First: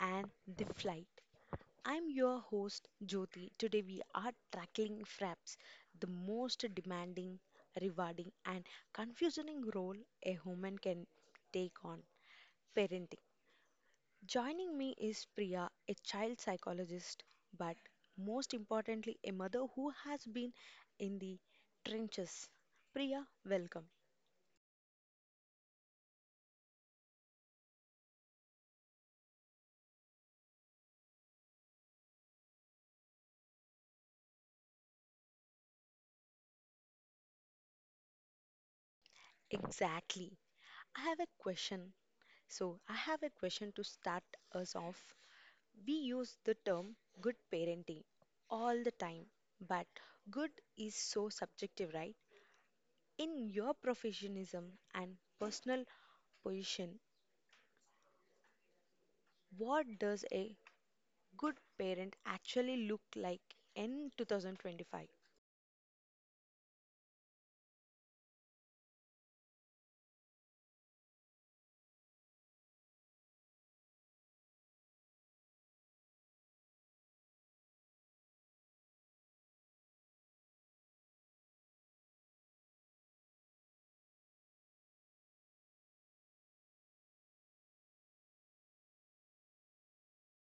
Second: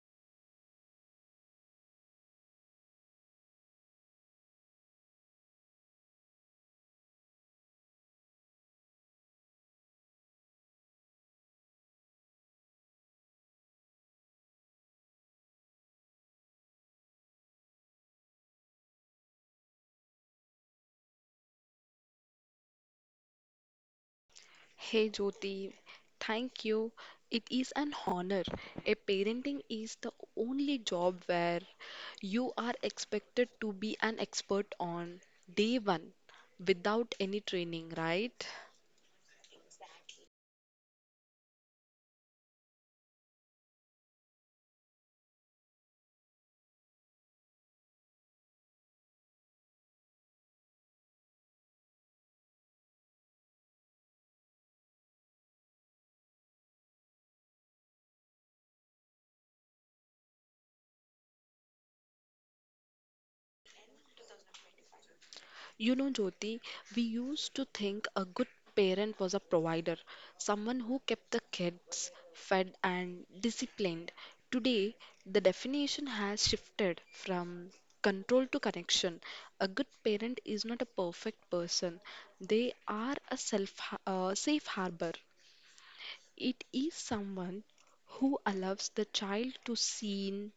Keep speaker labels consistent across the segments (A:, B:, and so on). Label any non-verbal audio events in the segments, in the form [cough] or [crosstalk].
A: and the Flight. I'm your host Jyoti. Today we are tackling fraps, the most demanding, rewarding, and confusing role a human can take on parenting. Joining me is Priya, a child psychologist, but most importantly, a mother who has been in the trenches. Priya, welcome.
B: Hey Jyoti, thank you. It is an honor. A parenting is the only job where you are expected to be an expert on day one without any training, right?
A: Exactly. I have a question. So, I have a question to start us off. We use the term good parenting all the time, but good is so subjective, right? In your professionalism and personal position, what does a good parent actually look like in 2025?
B: You know, Jyoti, we used to think a good parent was a provider, someone who kept the kids fed and disciplined. Today, the definition has shifted from control to connection. A good parent is not a perfect person, they are a safe harbor. It is someone who allows the child to seen,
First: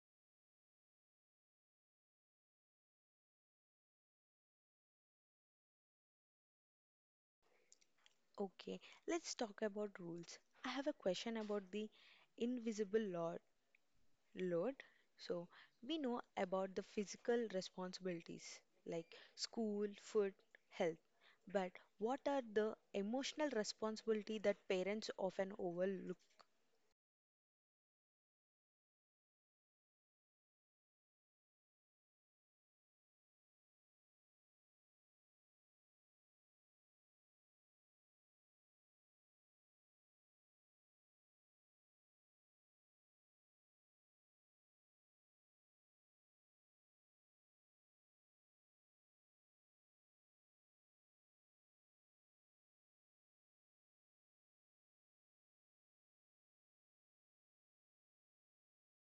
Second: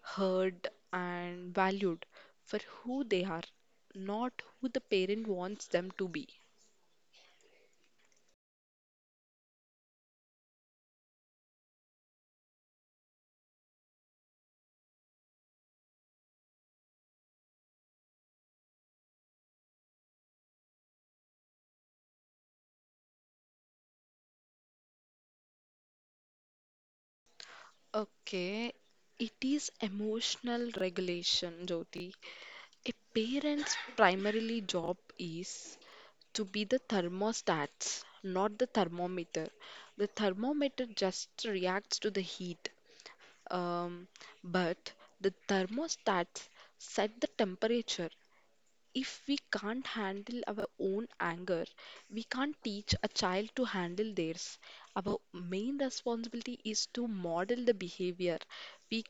B: heard, and valued for who they are, not who the parent wants them to be.
A: Okay, let's talk about rules. I have a question about the invisible law load. So we know about the physical responsibilities like school, food, health. But what are the emotional responsibility that parents often overlook?
B: Okay, it is emotional regulation, Jyoti. A parent's primarily job is to be the thermostats, not the thermometer. The thermometer just reacts to the heat. Um, but the thermostats set the temperature. If we can't handle our own anger, we can't teach a child to handle theirs. Our main responsibility is to model the behavior we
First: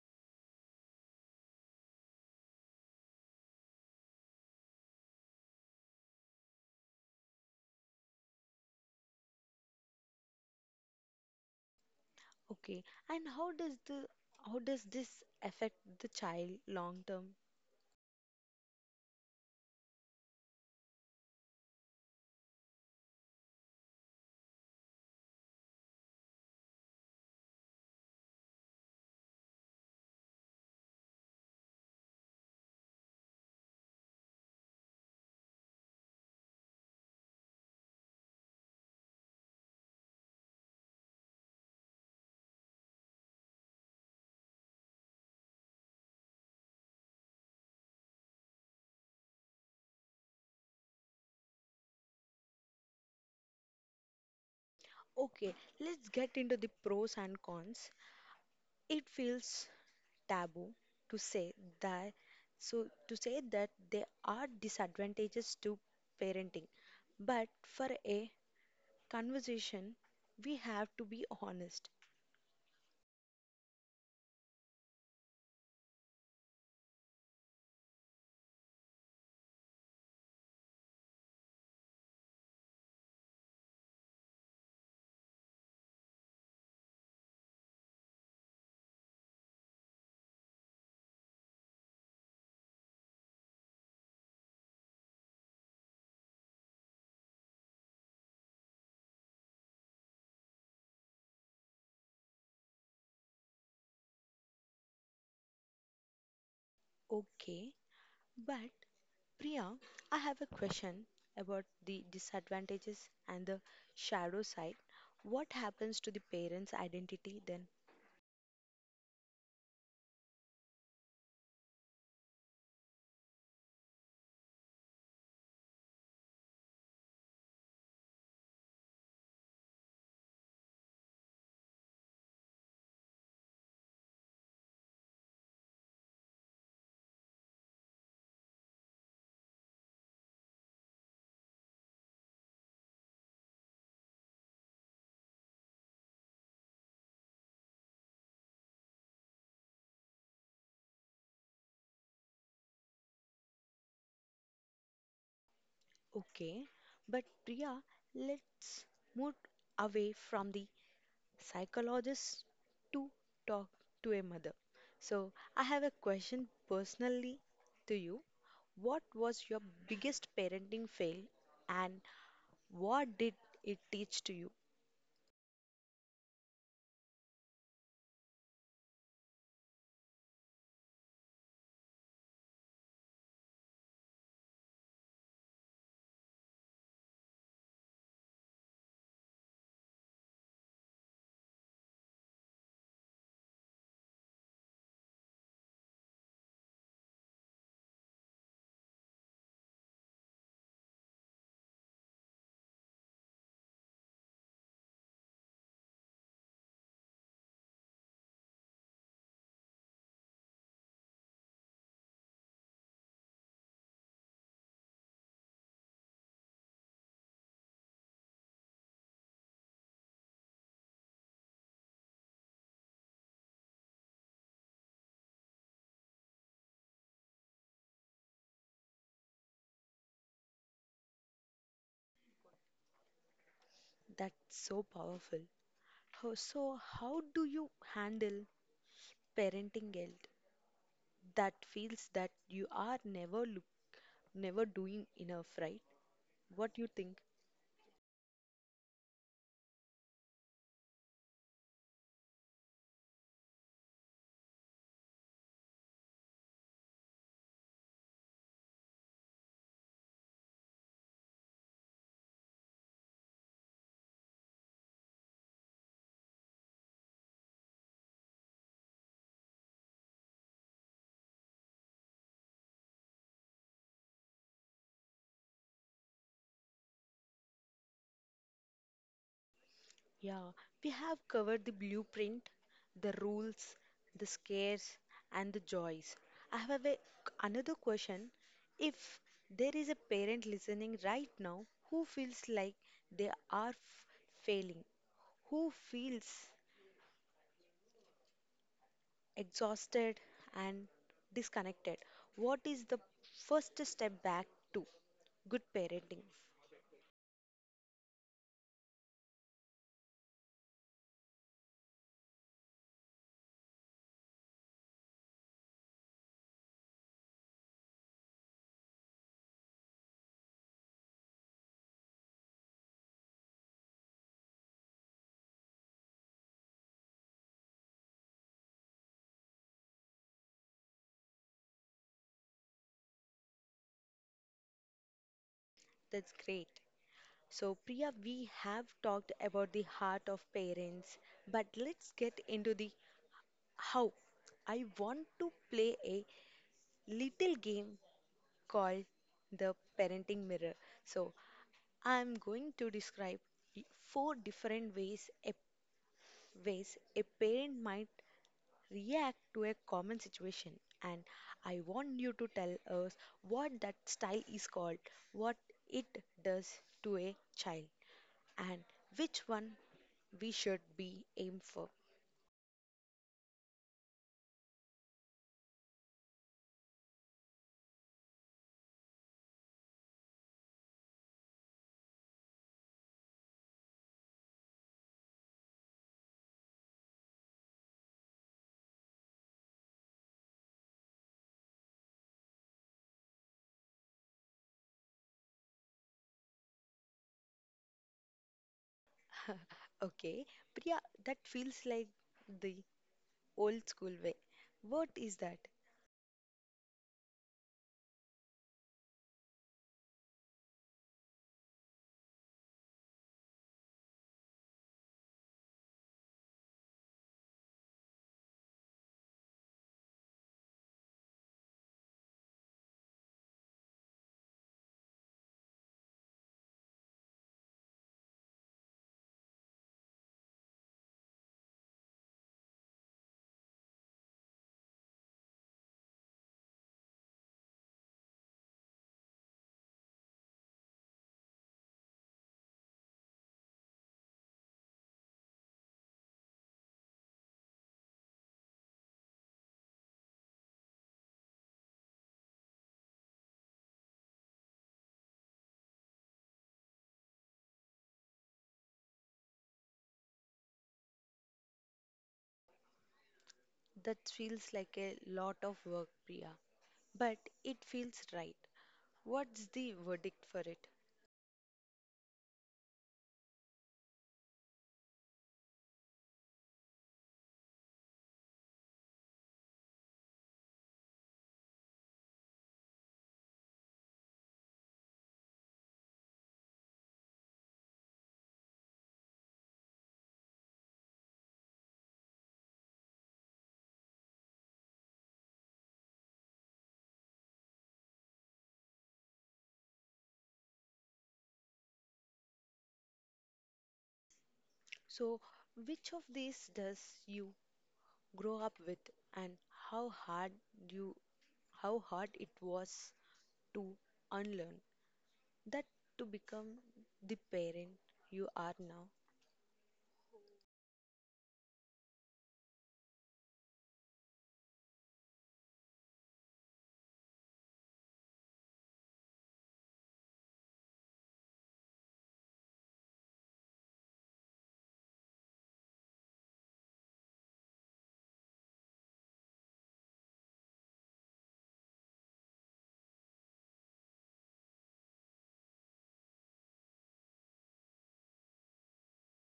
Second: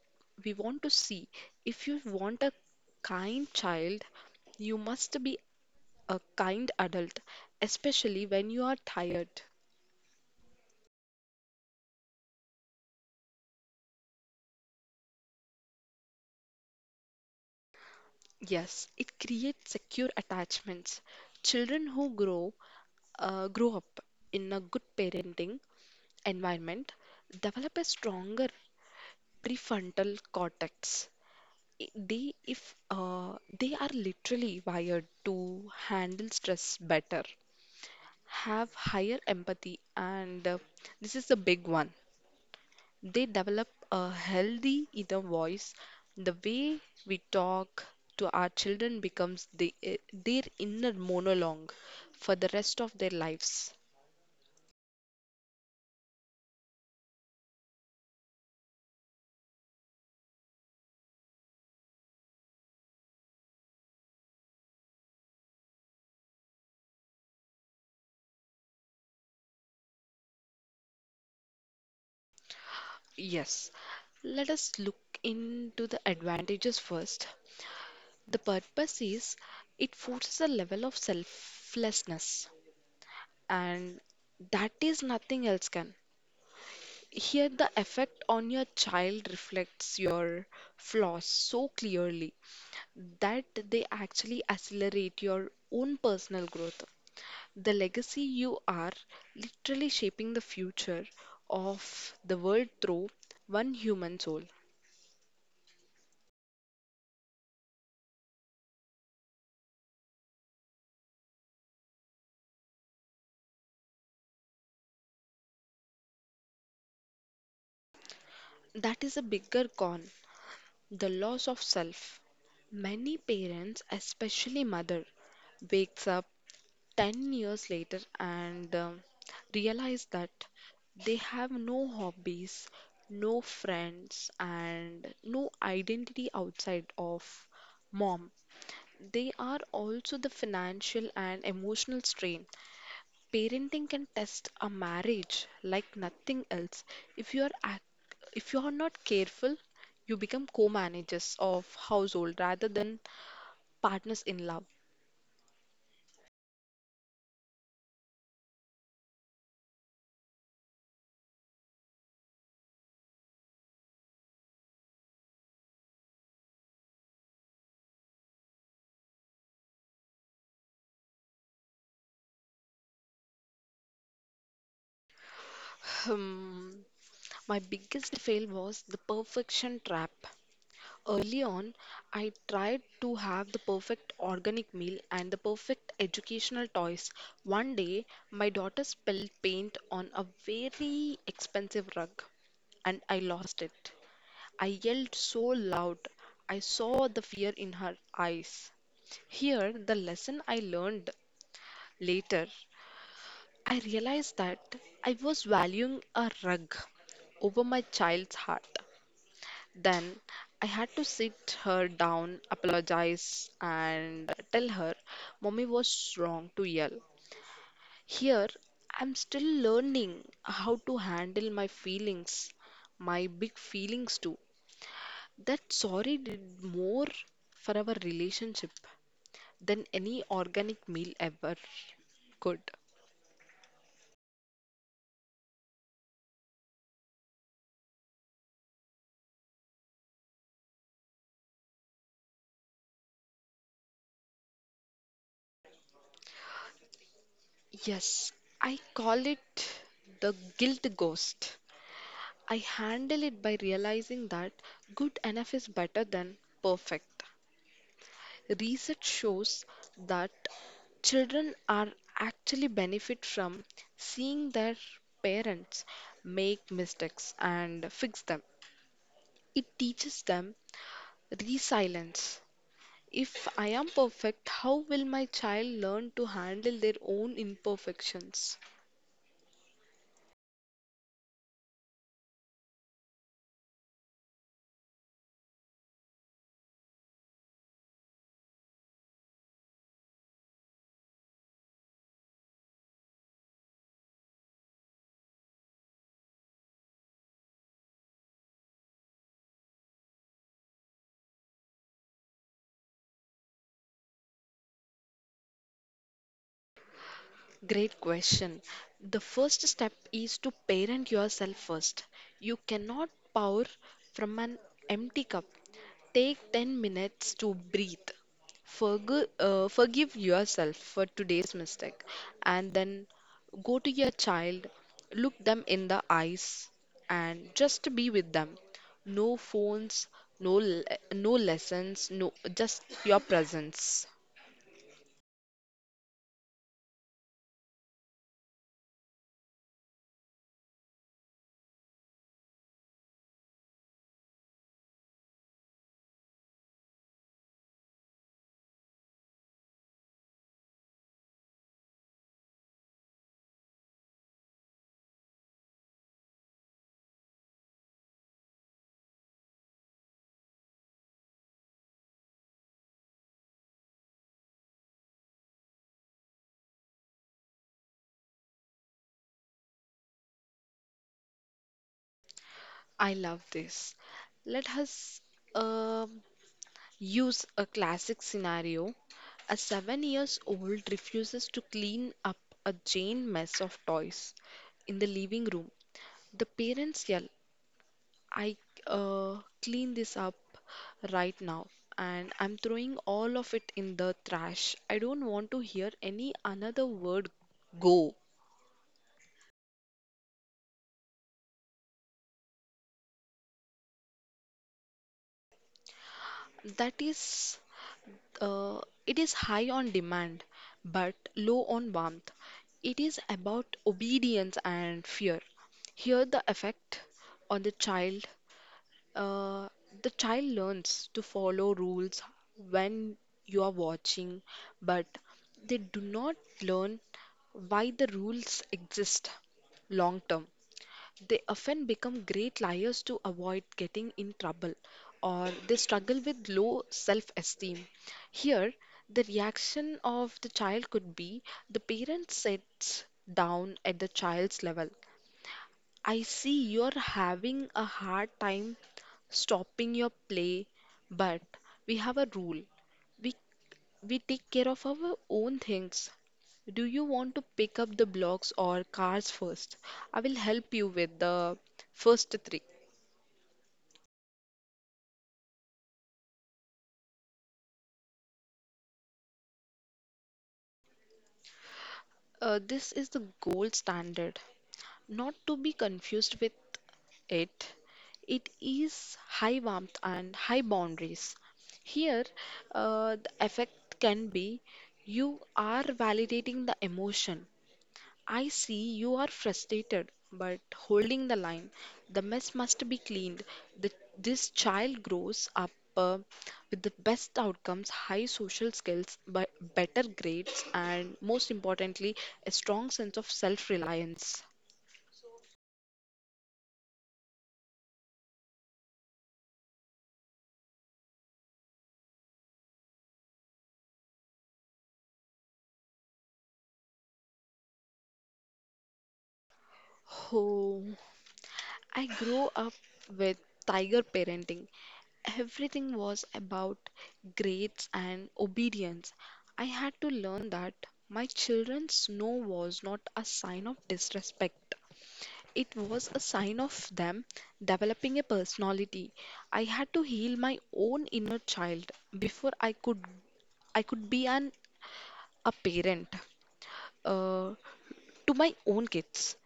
B: we want to see. If you want a kind child, you must be a kind adult, especially when you are tired.
A: Okay, and how does this affect the child long term?
B: Yes, it creates secure attachments. Children who grow up in a good parenting environment develop a stronger prefrontal cortex. They, if they are literally wired to handle stress better, have higher empathy, and this is the big one. They develop a healthy inner voice. The way we talk to our children becomes their inner monologue for the rest of their lives.
A: Okay, let's get into the pros and cons. It feels taboo to say that to say that there are disadvantages to parenting, but for a conversation, we have to be honest.
B: Yes, let us look into the advantages first. The purpose is it forces a level of selflessness, and that is nothing else can. Here, the effect on your child reflects your flaws so clearly that they actually accelerate your own personal growth. The legacy you are literally shaping the future of the world through one human soul.
A: Okay, but Priya, I have a question about the disadvantages and the shadow side. What happens to the parents' identity then?
B: That is a bigger con. The loss of self. Many parents, especially mother, wakes up 10 years later and realize that they have no hobbies, no friends and no identity outside of mom. They are also the financial and emotional strain. Parenting can test a marriage like nothing else. If you are ac- if you are not careful, you become co-managers of household rather than partners in love.
A: Okay, but Priya, let's move away from the psychologist to talk to a mother. So, I have a question personally to you. What was your biggest parenting fail, and what did it teach to you?
B: Hmm, my biggest fail was the perfection trap. Early on, I tried to have the perfect organic meal and the perfect educational toys. One day, my daughter spilled paint on a very expensive rug and I lost it. I yelled so loud, I saw the fear in her eyes. Here, the lesson I learned later, I realized that I was valuing a rug over my child's heart. Then I had to sit her down, apologize, and tell her mommy was wrong to yell. Here, I'm still learning how to handle my feelings, my big feelings too. That sorry did more for our relationship than any organic meal ever could.
A: That's so powerful. So, how do you handle parenting guilt that feels that you are never doing enough, right? What do you think?
B: Yes, I call it the guilt ghost. I handle it by realizing that good enough is better than perfect. Research shows that children are actually benefit from seeing their parents make mistakes and fix them. It teaches them resilience. If I am perfect, how will my child learn to handle their own imperfections?
A: Yeah, we have covered the blueprint, the rules, the scares, and the joys. I have another question. If there is a parent listening right now who feels like they are failing, who feels exhausted and disconnected, what is the first step back to good parenting?
B: Great question. The first step is to parent yourself first. You cannot pour from an empty cup. Take 10 minutes to breathe. Forgive yourself for today's mistake. And then go to your child, look them in the eyes, and just be with them. No phones, no, le- no lessons, no, just your presence.
A: That's great. So, Priya, we have talked about the heart of parents, but let's get into the how. I want to play a little game called the parenting mirror. So, I'm going to describe four different ways a parent might react to a common situation. And I want you to tell us what that style is called, what it does to a child, and which one we should be aimed for.
B: I love this. Let us um use a classic scenario. A seven years old refuses to clean up a giant mess of toys in the living room. The parents yell, I clean this up right now, and I'm throwing all of it in the trash. I don't want to hear any another word, go.
A: [laughs] Okay, Priya, that feels like the old school way. What is that?
B: That is Uh, it is high on demand, but low on warmth. It is about obedience and fear. Here, the effect on the child, uh, the child learns to follow rules when you are watching, but they do not learn why the rules exist long term. They often become great liars to avoid getting in trouble, or they struggle with low self esteem. Here, the reaction of the child could be the parent sits down at the child's level. I see you're having a hard time stopping your play, but we have a rule. We we take care of our own things. Do you want to pick up the blocks or cars first? I will help you with the first three.
A: That feels like a lot of work, Priya, but it feels right. What's the verdict for it?
B: This is the gold standard, not to be confused with it. It is high warmth and high boundaries. Here, the effect can be you are validating the emotion. I see you are frustrated but holding the line. The mess must be cleaned. The, this child grows up uh, with the best outcomes, high social skills, but better grades, and most importantly, a strong sense of self reliance.
A: So, which of these does you grow up with, and how hard you how hard it was to unlearn that to become the parent you are now?
B: Oh, I grew up with tiger parenting. Everything was about grades and obedience. I had to learn that my children's no was not a sign of disrespect. It was a sign of them developing a personality. I had to heal my own inner child before I could be an a parent uh, to my own kids.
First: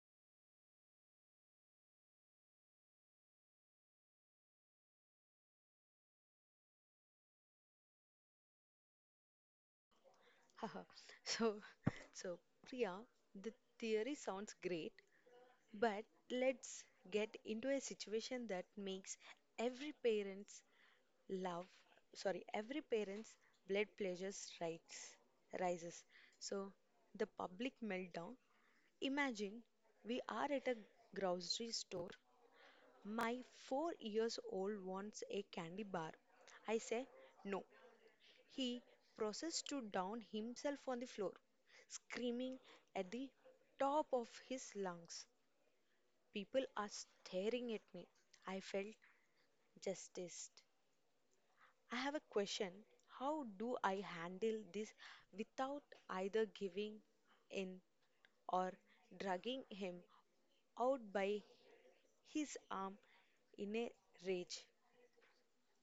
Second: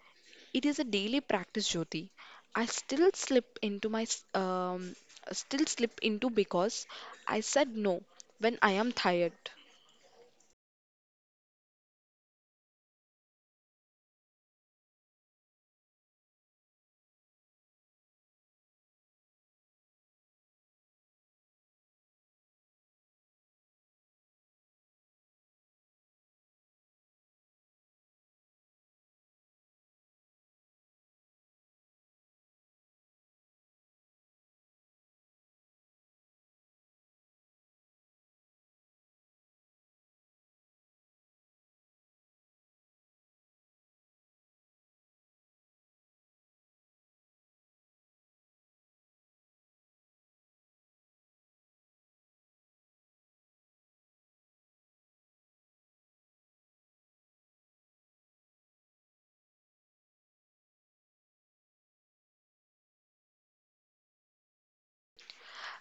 B: It is a daily practice, Jyoti. I still slip into because I said no when I am tired.
A: [laughs] Haha. so so Priya, the theory sounds great, but let's get into a situation that makes every parent's love every parent's blood pleasures rights rises. So the public meltdown. Imagine we are at a grocery store. My 4 years old wants a candy bar. I say no. He proceeds to down himself on the floor, screaming at the top of his lungs. People are staring at me. I felt justice. I have a question. How do I handle this without either giving in or dragging him out by his arm in a rage?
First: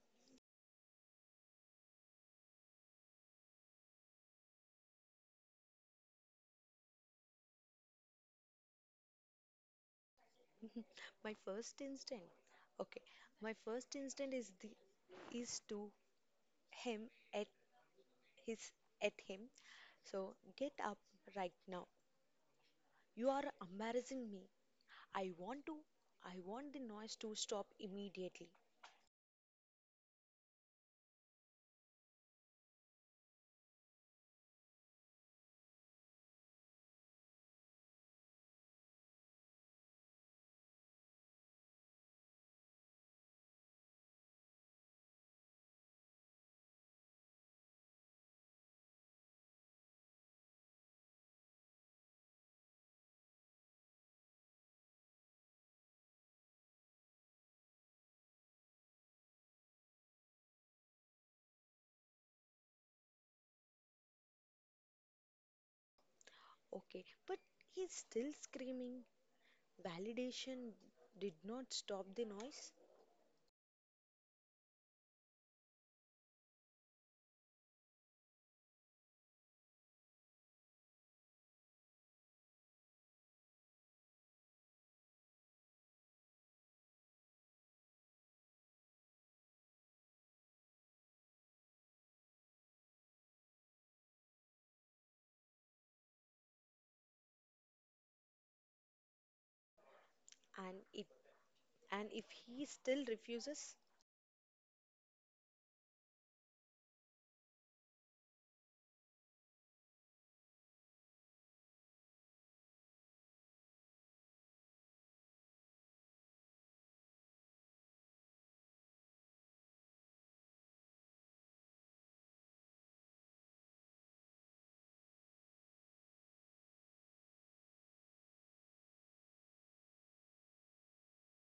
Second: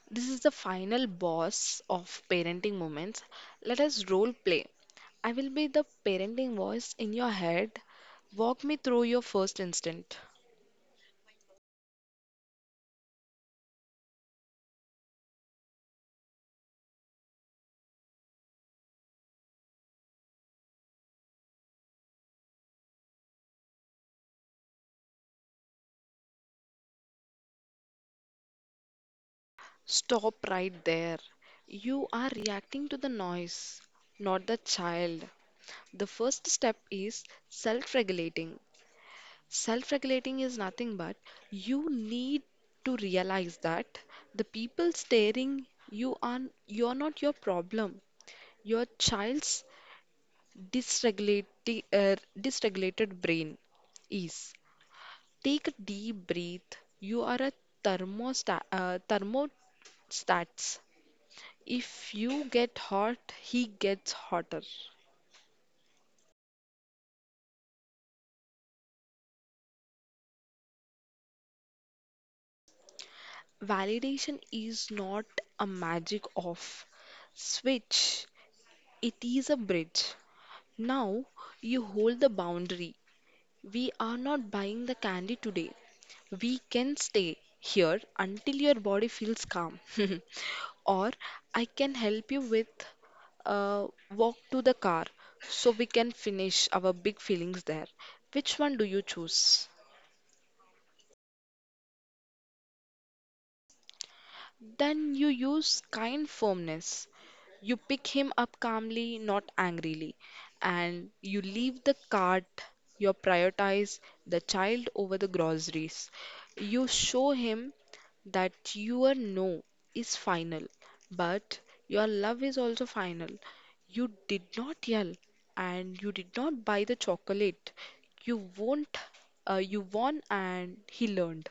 B: This is the final boss of parenting moments. Let us role play. I will be the parenting voice in your head. Walk me through your first instinct.
A: [laughs] my first instinct, okay, my first instinct is to him at his at him. So get up right now. You are embarrassing me. I want to. I want the noise to stop immediately.
B: Stop right there. You are reacting to the noise, not the child. The first step is self regulating. Self regulating is nothing but you need to realize that the people staring you are you're not your problem, your child's dysregulated brain is. Take a deep breath. You are a thermostats. If you get hot, he gets hotter.
A: Okay, but he's still screaming. Validation did not stop the noise,
B: Validation is not a magic off switch, it is a bridge. Now you hold the boundary. We are not buying the candy today. We can stay here until your body feels calm. [laughs] Or I can help you with uh, walk to the car so we can finish our big feelings there. Which one do you choose?
A: and it and if he still refuses,
B: Then you use kind firmness. You pick him up calmly, not angrily, and you leave the cart. You prioritize the child over the groceries. You show him that your no is final, but your love is also final. You did not yell and you did not buy the chocolate. You won't, you won and he learned.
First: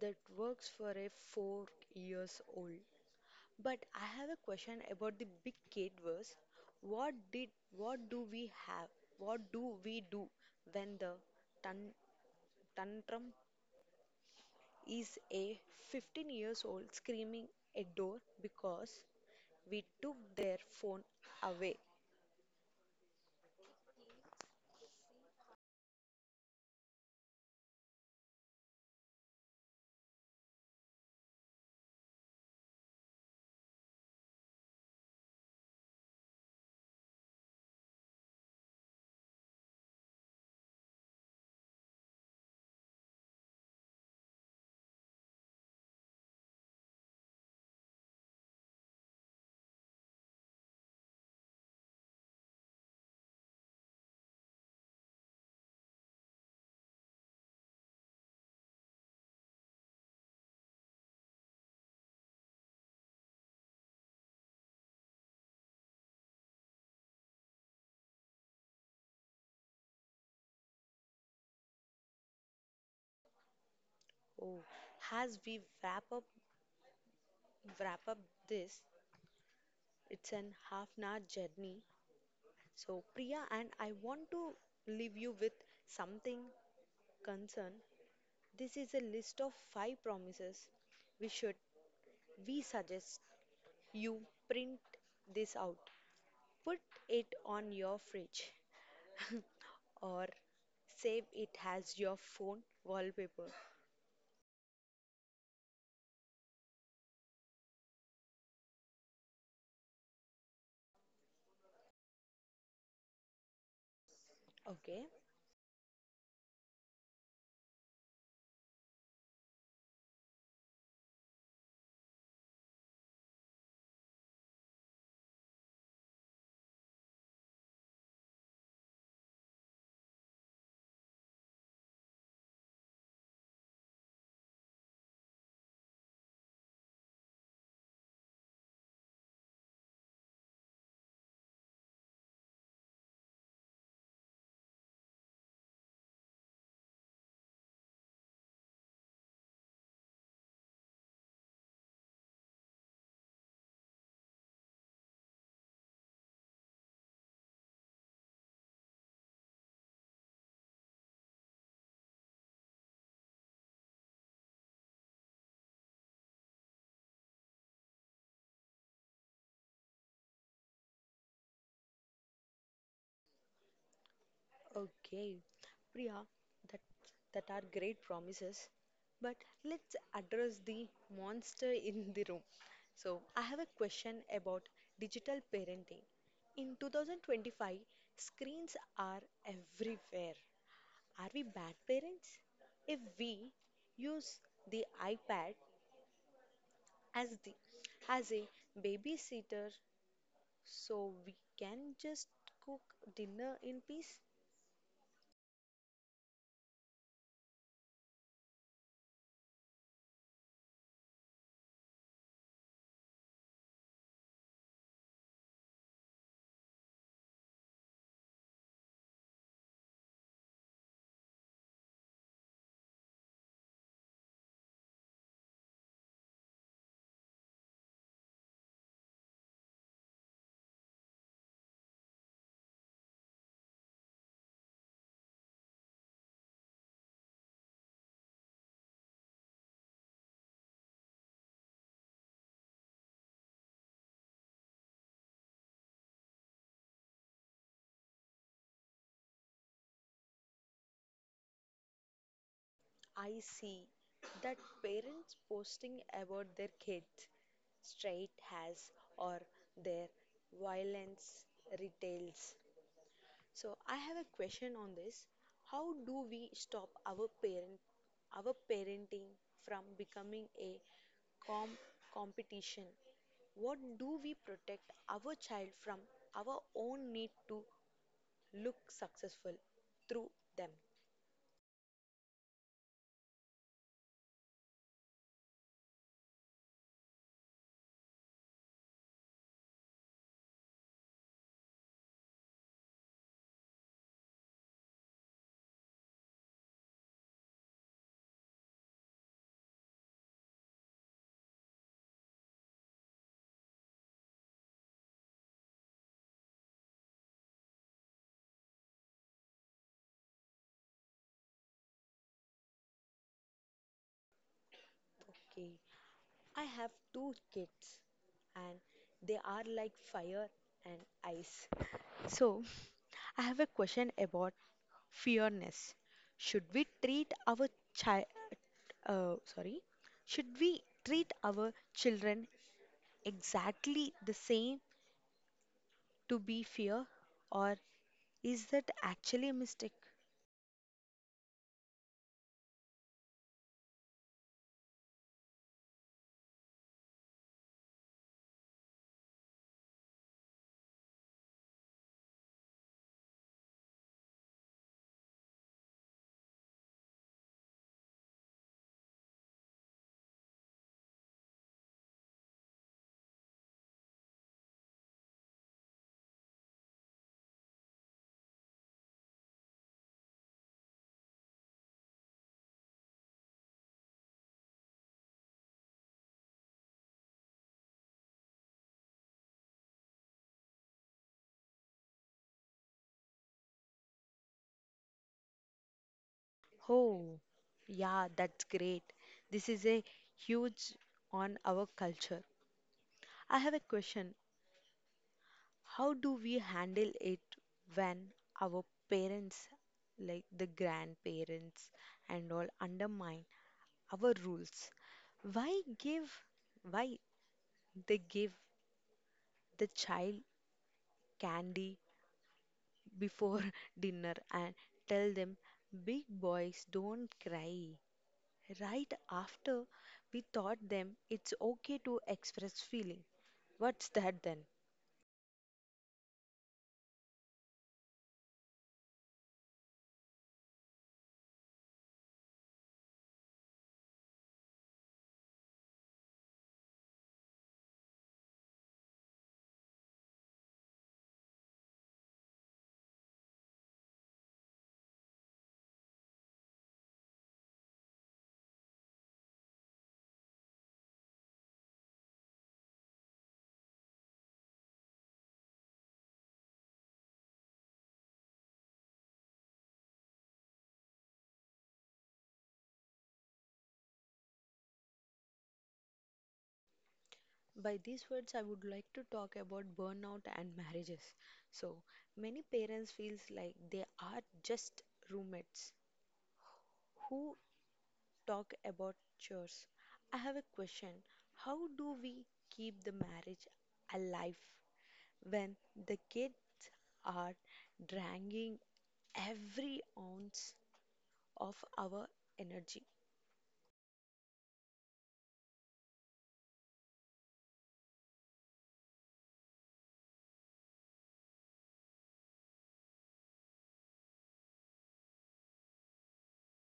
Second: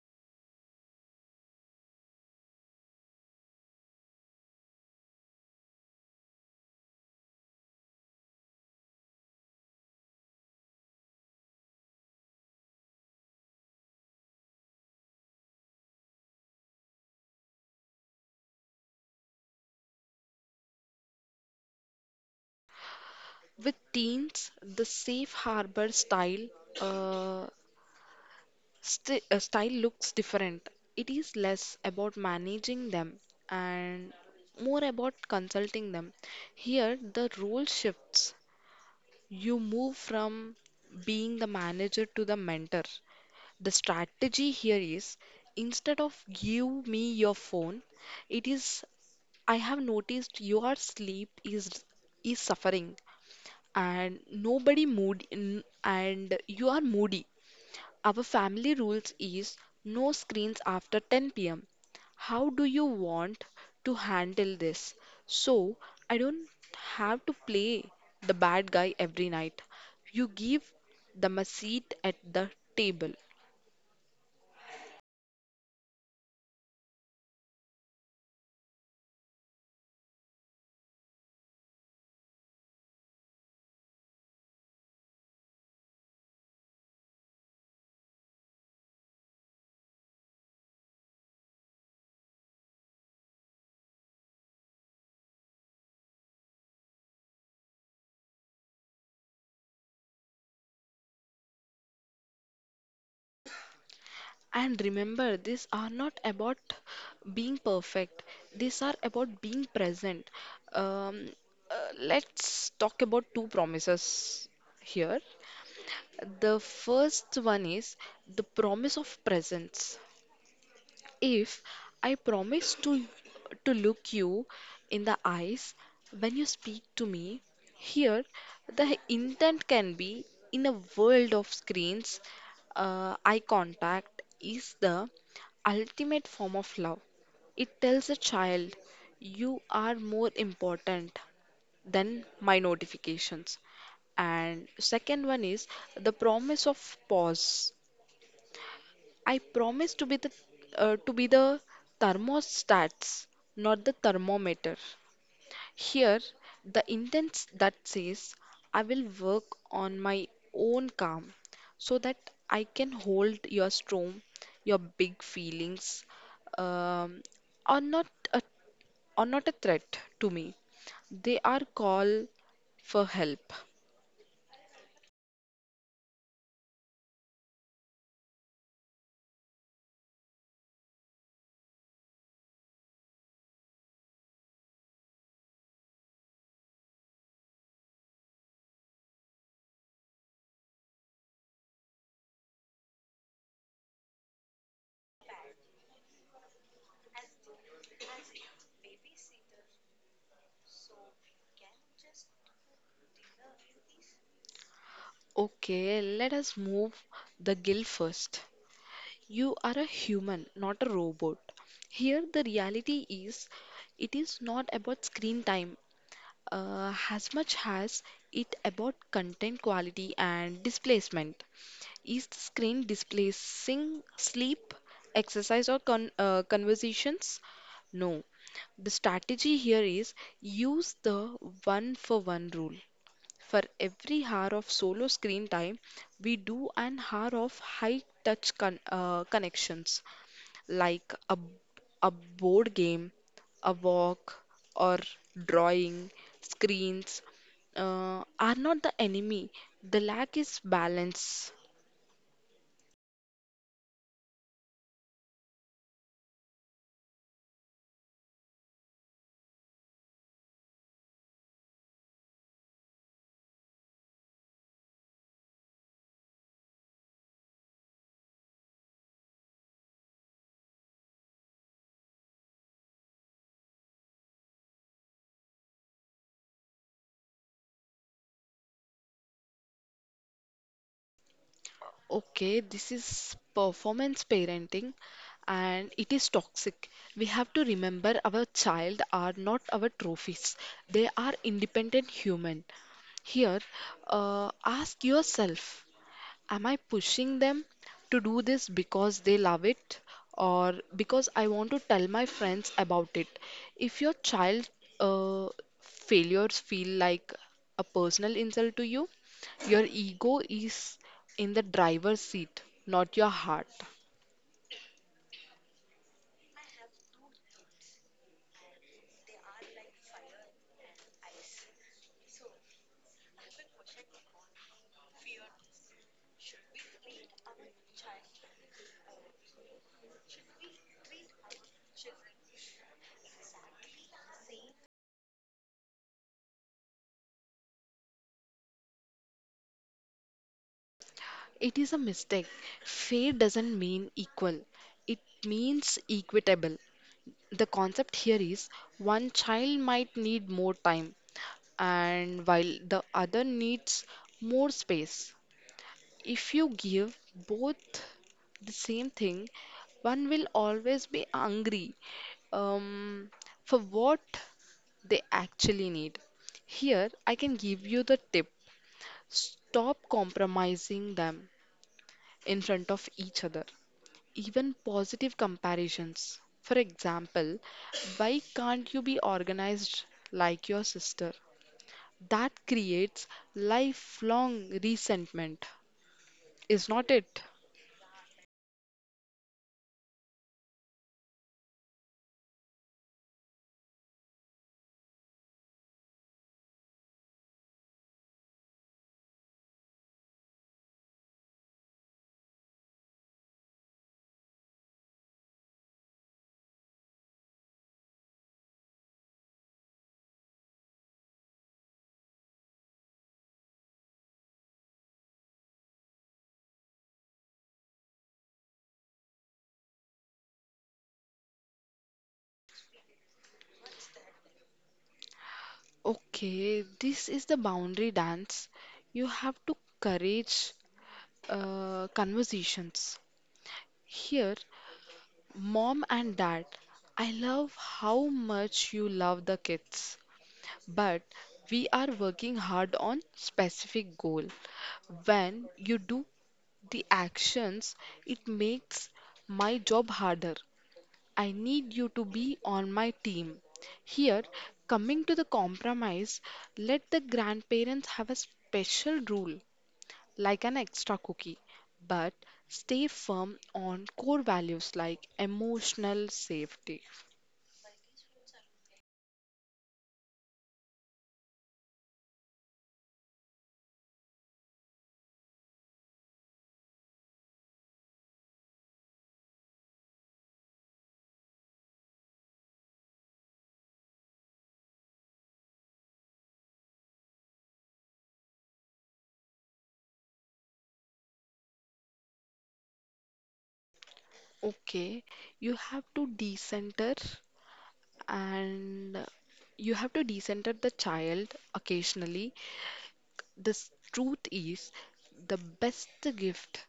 A: that works for a 4 years old. But I have a question about the big gate verse. What did what do we have? What do we do when the tan- tantrum is a 15 years old screaming at door because we took their phone away?
B: With teens, the safe harbor uh, style looks different. It is less about managing them and more about consulting them. Here, the role shifts. You move from being the manager to the mentor. The strategy here is instead of give me your phone, it is I have noticed your sleep is suffering and nobody mood in, and you are moody. Our family rules is no screens after 10 pm. How do you want to handle this? So I don't have to play the bad guy every night. You give them a seat at the table.
A: Oh, as we wrap up this, it's an half an hour journey. So Priya and I want to leave you with something concern. This is a list of five promises. We should, we suggest you print this out. Put it on your fridge [laughs] or save it as your phone wallpaper.
B: And remember, these are not about being perfect, these are about being present. Um, let's talk about two promises
A: Okay.
B: here. The first one is the promise of presence. If I promise to look you in the eyes when you speak to me, here the intent can be in a world of screens, eye contact is the ultimate form of love. It tells a child you are more important than my notifications. And second one is the promise of pause. I promise to be the thermostats, not the thermometer. Here, the intent that says I will work on my own calm so that I can hold your storm, your big feelings, um, are not a, are not a threat to me. They are call for help.
A: Okay, Priya, that that are great promises, but let's address the monster in the room. So, I have a question about digital parenting. In 2025, screens are everywhere. Are we bad parents if we use the iPad as the as a babysitter so we can just cook dinner in peace?
B: Okay, let us move the gill first. You are a human, not a robot. Here, the reality is it is not about screen time as much as it about content quality and displacement. Is the screen displacing sleep, exercise, or conversations? No. The strategy here is use the one for one rule. For every hour of solo screen time, we do an hour of high touch connections like a board game, a walk, or drawing. Screens are not the enemy, the lack is balance.
A: I see that parents posting about their kids, straight has or their violence retails. So I have a question on this. How do we stop our parenting from becoming a com- competition? What do we protect our child from our own need to look successful through them?
B: Okay, this is performance parenting and it is toxic. We have to remember our child are not our trophies. They are independent human. Here, ask yourself, am I pushing them to do this because they love it or because I want to tell my friends about it? If your child uh, failures feel like a personal insult to you, your ego is in the driver's seat, not your heart.
A: Okay. I have two kids and they are like fire and ice. So, I have a question about fairness. Should we treat our child sorry, should we treat our children exactly the same to be fair, or is that actually a mistake?
B: It is a mistake. Fair doesn't mean equal, it means equitable. The concept here is one child might need more time, and while the other needs more space. If you give both the same thing, one will always be angry um, for what they actually need. Here, I can give you the tip stop compromising them in front of each other. Even positive comparisons. For example, why can't you be organized like your sister? That creates lifelong resentment, is not
A: Oh,
B: it?
A: yeah, that's great. This is a huge on our culture. I have a question. How do we handle it when our parents, like the grandparents and all, undermine our rules? Why give, why they give the child candy before [laughs] dinner and tell them big boys don't cry? Right after we taught them it's okay to express feeling. What's that then?
B: Okay, this is the boundary dance. You have to courage conversations. Here, mom and dad, I love how much you love the kids, but we are working hard on specific goal. When you do the actions, it makes my job harder. I need you to be on my team. Here, coming to the compromise, let the grandparents have a special rule, like an extra cookie, but stay firm on core values like emotional safety.
A: By these words, I would like to talk about burnout and marriages. So, many parents feels like they are just roommates who talk about chores. I have a question. How do we keep the marriage alive when the kids are dragging every ounce of our energy?
B: Okay, you have to decenter and you have to decenter the child occasionally. The truth is, the best gift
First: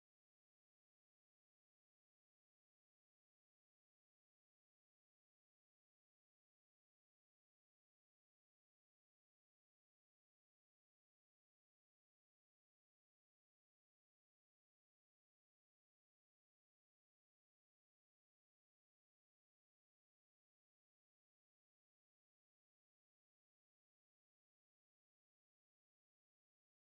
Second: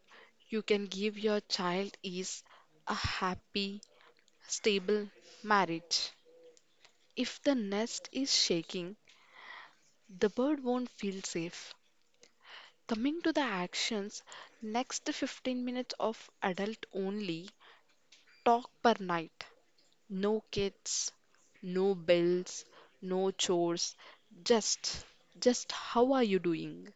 B: you can give your child is a happy, stable marriage. If the nest is shaking, the bird won't feel safe. Coming to the actions, next 15 minutes of adult only talk per night. No kids, no bills, no chores. Just, just how are you doing?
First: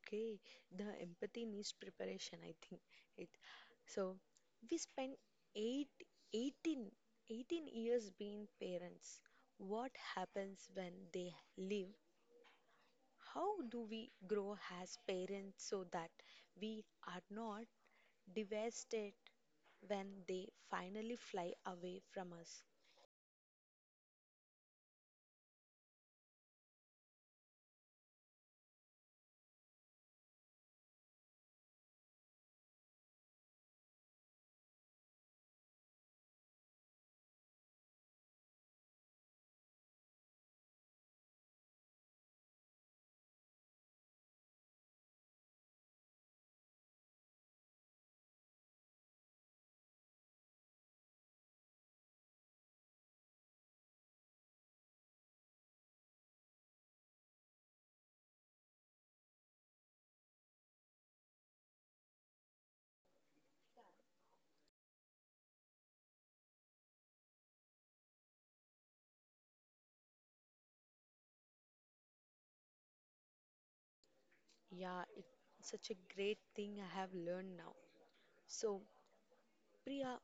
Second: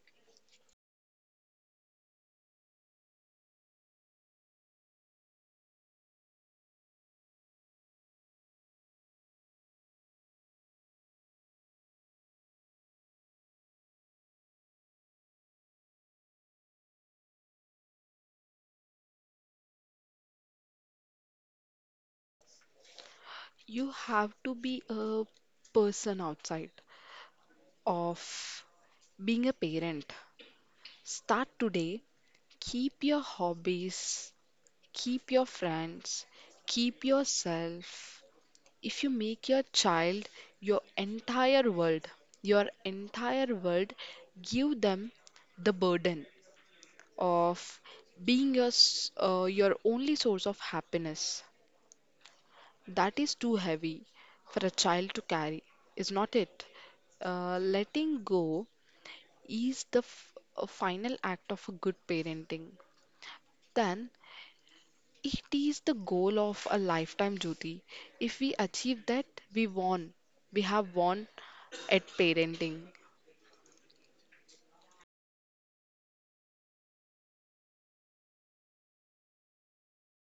A: Okay, the empathy needs preparation, I think. It so we spend eight, eighteen, 18 years being parents. What happens when they leave? How do we grow as parents so that we are not devastated when they finally fly away from us?
B: You have to be a person outside of being a parent. Start today. Keep your hobbies, keep your friends, keep yourself. If you make your child your entire world, your entire world, give them the burden of being your only source of happiness. That is too heavy for a child to carry, is not it? Letting go is the final act of a good parenting. Then it is the goal of a lifetime duty. If we achieve that, we won. We have won at parenting.
A: Yeah, it's such a great thing I have learned now. So, Priya,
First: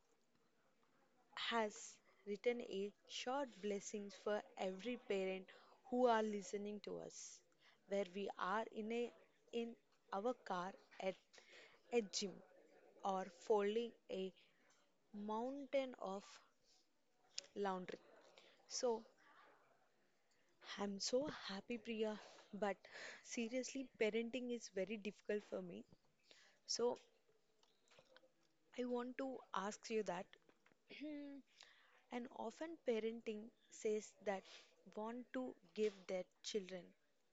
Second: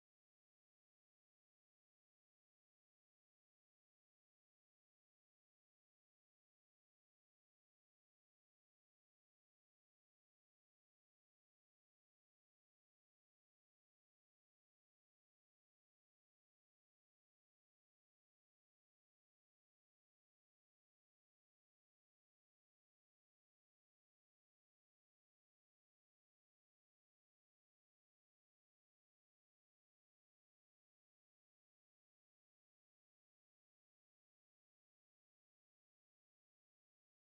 A: has written a short blessings for every parent who are listening to us, where we are in our car at a gym or folding a mountain of laundry. So I'm so happy, Priya. But seriously, parenting is very difficult for me. So I want to ask you that [clears throat] and often parenting says that want to give their children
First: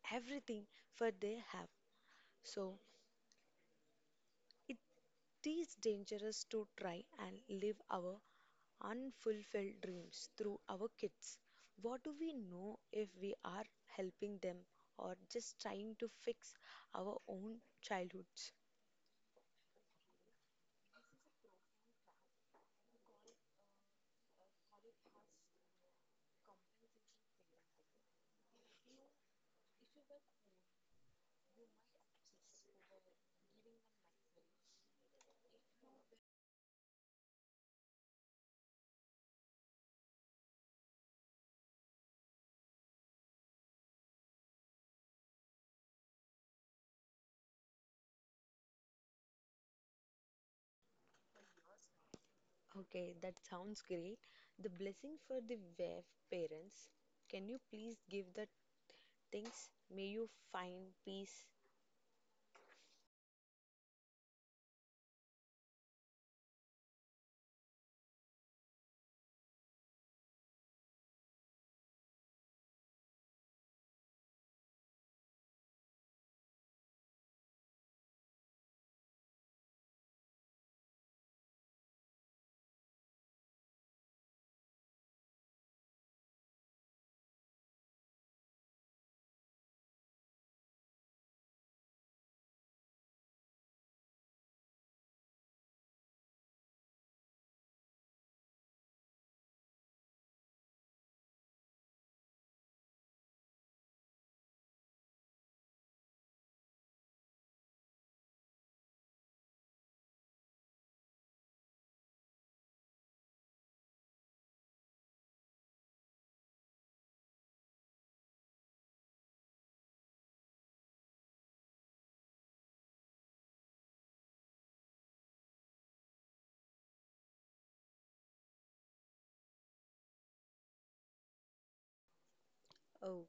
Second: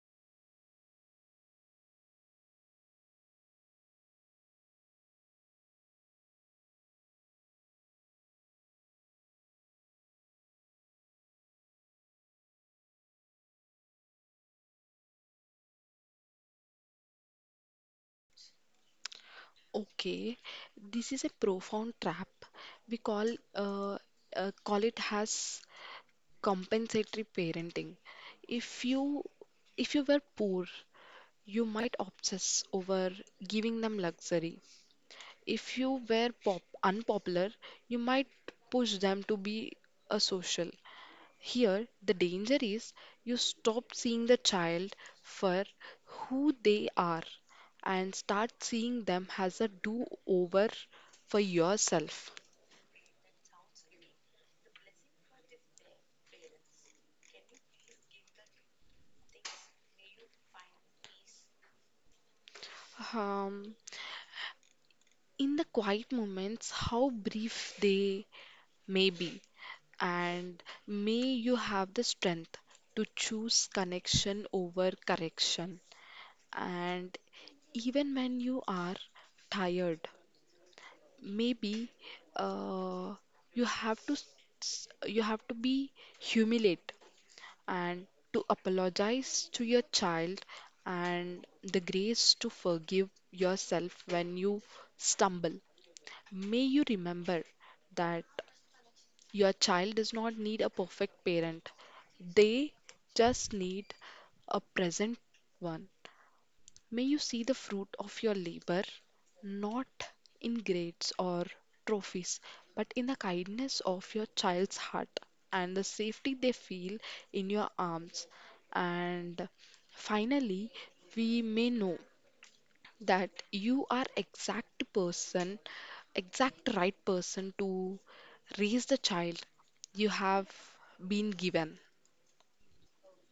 A: everything for they have. So it is dangerous to try and live our unfulfilled dreams through our kids. What do we know if we are helping them or just trying to fix our own childhoods?
B: Okay, this is a profound trap. We call uh, call it as compensatory parenting. If you if you were poor, you might obsess over giving them luxury. If you were pop unpopular, you might push them to be a social. Here, the danger is you stop seeing the child for who they are and start seeing them as a do-over for yourself.
A: Okay, that sounds great. The blessing for the WEF parents. Can you please give the things? May you find peace.
B: Um, in the quiet moments, how brief they may be, and may you have the strength to choose connection over correction. And even when you are tired, maybe uh, you have to s- you have to be humiliate and to apologize to your child and the grace to forgive yourself when you stumble. May you remember that your child does not need a perfect parent, they just need a present one. May you see the fruit of your labor, not in grades or trophies, but in the kindness of your child's heart and the safety they feel in your arms. And finally, we may know that you are exact right person to raise the child you have been given.
A: Oh,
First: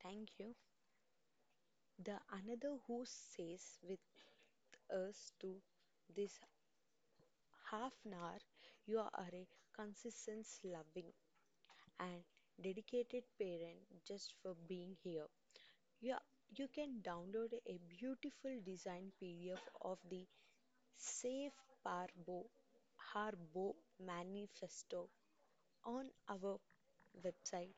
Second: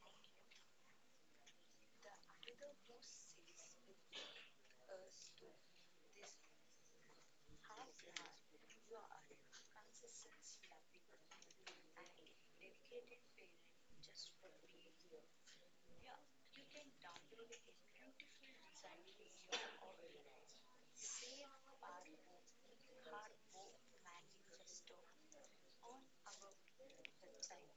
A: thank you. The another who says with us to this half an hour, you are a consistent, loving, and dedicated parent just for being here. You, are- you can download a beautiful design PDF of the Safe Parbo Harbo Manifesto on our website,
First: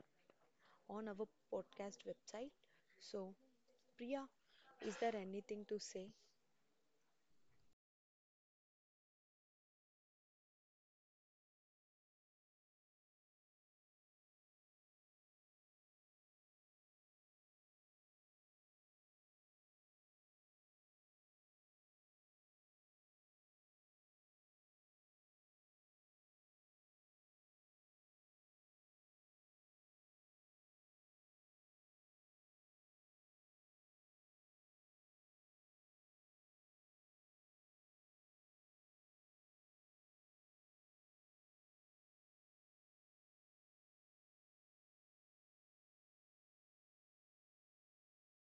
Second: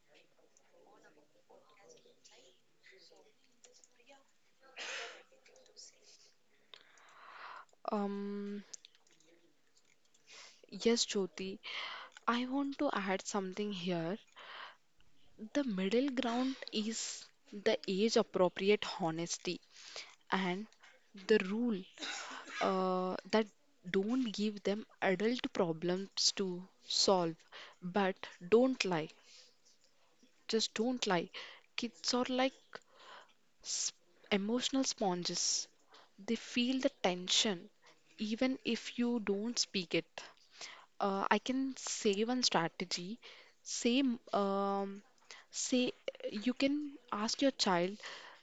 A: on our podcast website. So Priya, is there anything to say?
B: um yes, Jyoti, I want to add something here. The middle ground is the age appropriate honesty and the rule that don't give them adult problems to solve, but don't lie. Just don't lie. Kids are like S- emotional sponges. They feel the tension even if you don't speak it. I can say one strategy. Say, um, say you can ask your child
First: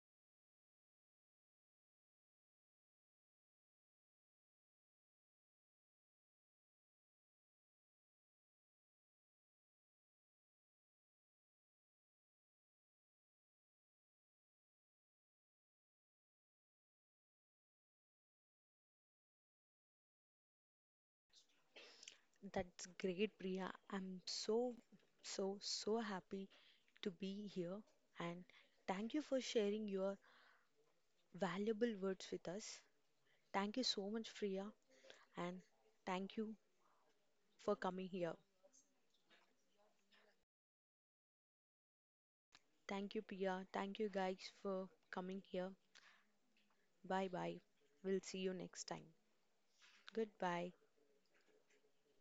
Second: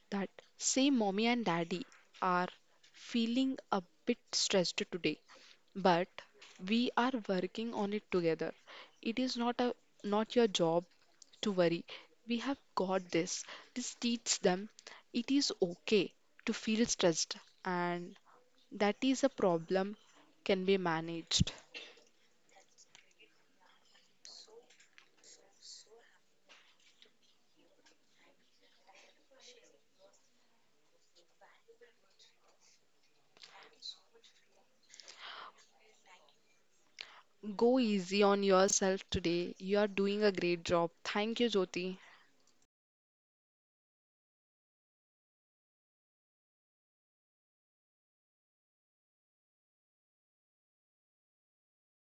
B: that, say mommy and daddy are feeling a bit stressed today, but we are working on it together. It is not your job to worry. We have got this. This teaches them it is okay to feel stressed and that is a problem can be managed.
A: That's great, Priya. I'm so, so, so happy to be here. And thank you for sharing your valuable words with us. Thank you so much, Priya. And thank you for
B: Go
A: coming
B: easy
A: here.
B: on yourself today. You are doing a great job. Thank you, Jyoti.
A: Thank you, Priya. Thank you, guys, for coming here. Bye bye. We'll see you next time. Goodbye.